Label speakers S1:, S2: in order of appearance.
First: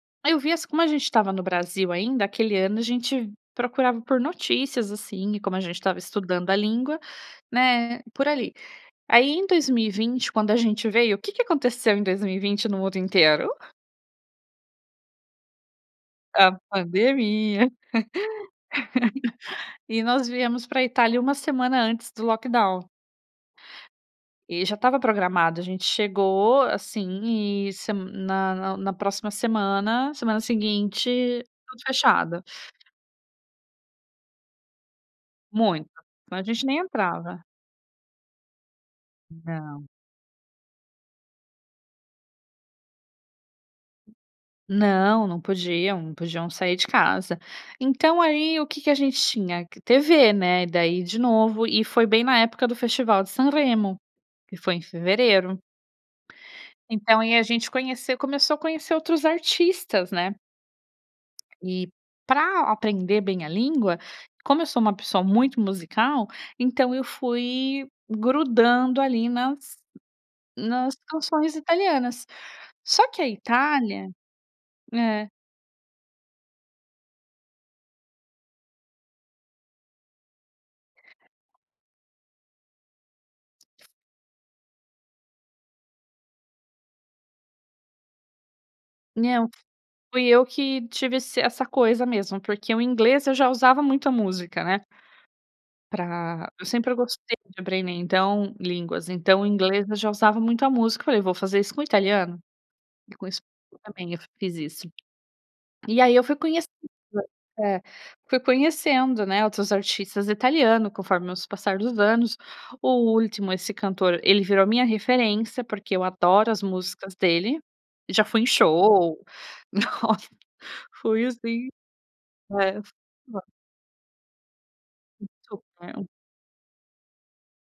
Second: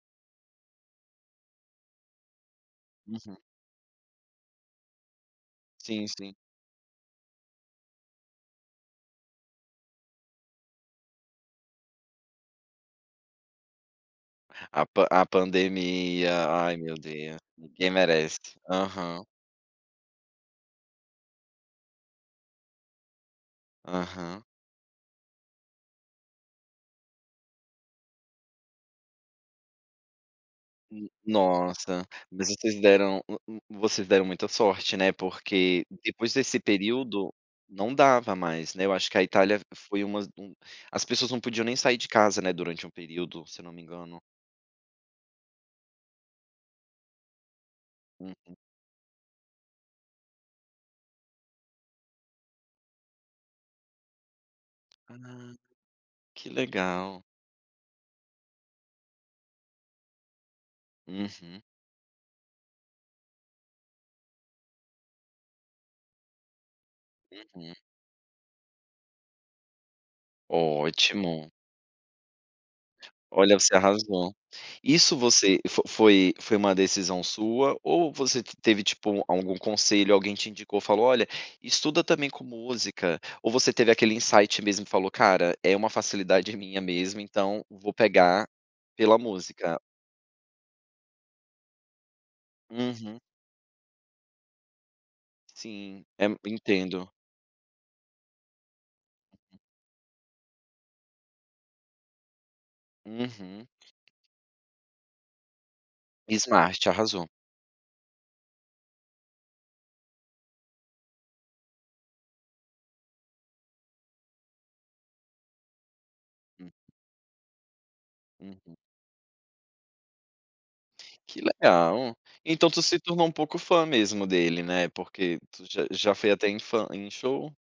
S1: Aí eu via assim como a gente estava no Brasil ainda, aquele ano a gente
S2: Uhum.
S1: procurava por notícias assim e como a gente estava
S2: Sim, sim.
S1: estudando a língua, né, por ali. Aí em 2020, quando a gente veio, o que que aconteceu em 2020 no mundo inteiro?
S2: A pan a pandemia,
S1: A
S2: ai meu Deus,
S1: pandemia.
S2: ninguém merece. Aham.
S1: E nós viemos para Itália uma semana antes do lockdown.
S2: Aham.
S1: E já estava programado, a gente chegou assim e se na na na próxima semana, semana
S2: Hum,
S1: seguinte, tudo
S2: nossa,
S1: fechado.
S2: mas vocês deram um um vocês deram muita sorte, né, porque
S1: Muito,
S2: depois
S1: então a
S2: desse
S1: gente nem
S2: período
S1: entrava.
S2: não dava mais, né. Eu acho que a Itália
S1: Não.
S2: foi umas as pessoas não podiam nem sair de casa, né, durante um período, se eu não me engano.
S1: Não, não podiam não podiam sair de casa. Então,
S2: Uhum.
S1: aí o que que a gente tinha? TV, né, e daí de novo, e foi bem na época do festival de Sanremo, que foi em
S2: Ah,
S1: fevereiro.
S2: que
S1: Então,
S2: legal.
S1: e aí a gente conheceu começou a conhecer outros artistas, né.
S2: Uhum.
S1: E para aprender bem a língua, como eu sou uma pessoa muito musical, então eu
S2: Uhum.
S1: fui grudando ali nas nas
S2: Ótimo.
S1: canções italianas, só que a
S2: Olha, você
S1: Itália
S2: arrasou. Isso
S1: É.
S2: você fo foi foi uma decisão sua, ou você teve tipo algum conselho, alguém te indicou e falou: "Olha, estuda também com música.". Ou você teve aquele insight mesmo e falou: "Cara, é uma facilidade minha mesmo, então vou pegar pela
S1: Não,
S2: música.".
S1: fui eu que tive essa essa coisa mesmo, porque o
S2: Uhum.
S1: inglês eu já usava muita música, né.
S2: Sim, é
S1: Para eu sempre
S2: entendo.
S1: gostei de aprender, então, línguas, então o inglês eu já usava muito a música. Eu falei: "Vou fazer isso com o italiano". E com isso
S2: Uhum.
S1: também, eu fiz isso. E aí eu fui conhecendo,
S2: Smart, arrasou.
S1: eh, fui conhecendo, né, outros artistas italianos, conforme o passar dos anos. O Ultimo, esse cantor, ele virou a minha referência, porque eu adoro as músicas dele, já fui em
S2: Uhum.
S1: show, nossa, foi
S2: Que
S1: assim,
S2: legal, então tu
S1: é.
S2: se tornou um
S1: [unintelligible]
S2: pouco fã mesmo dele, né, porque tu já
S1: Súper.
S2: já foi até em fã em show?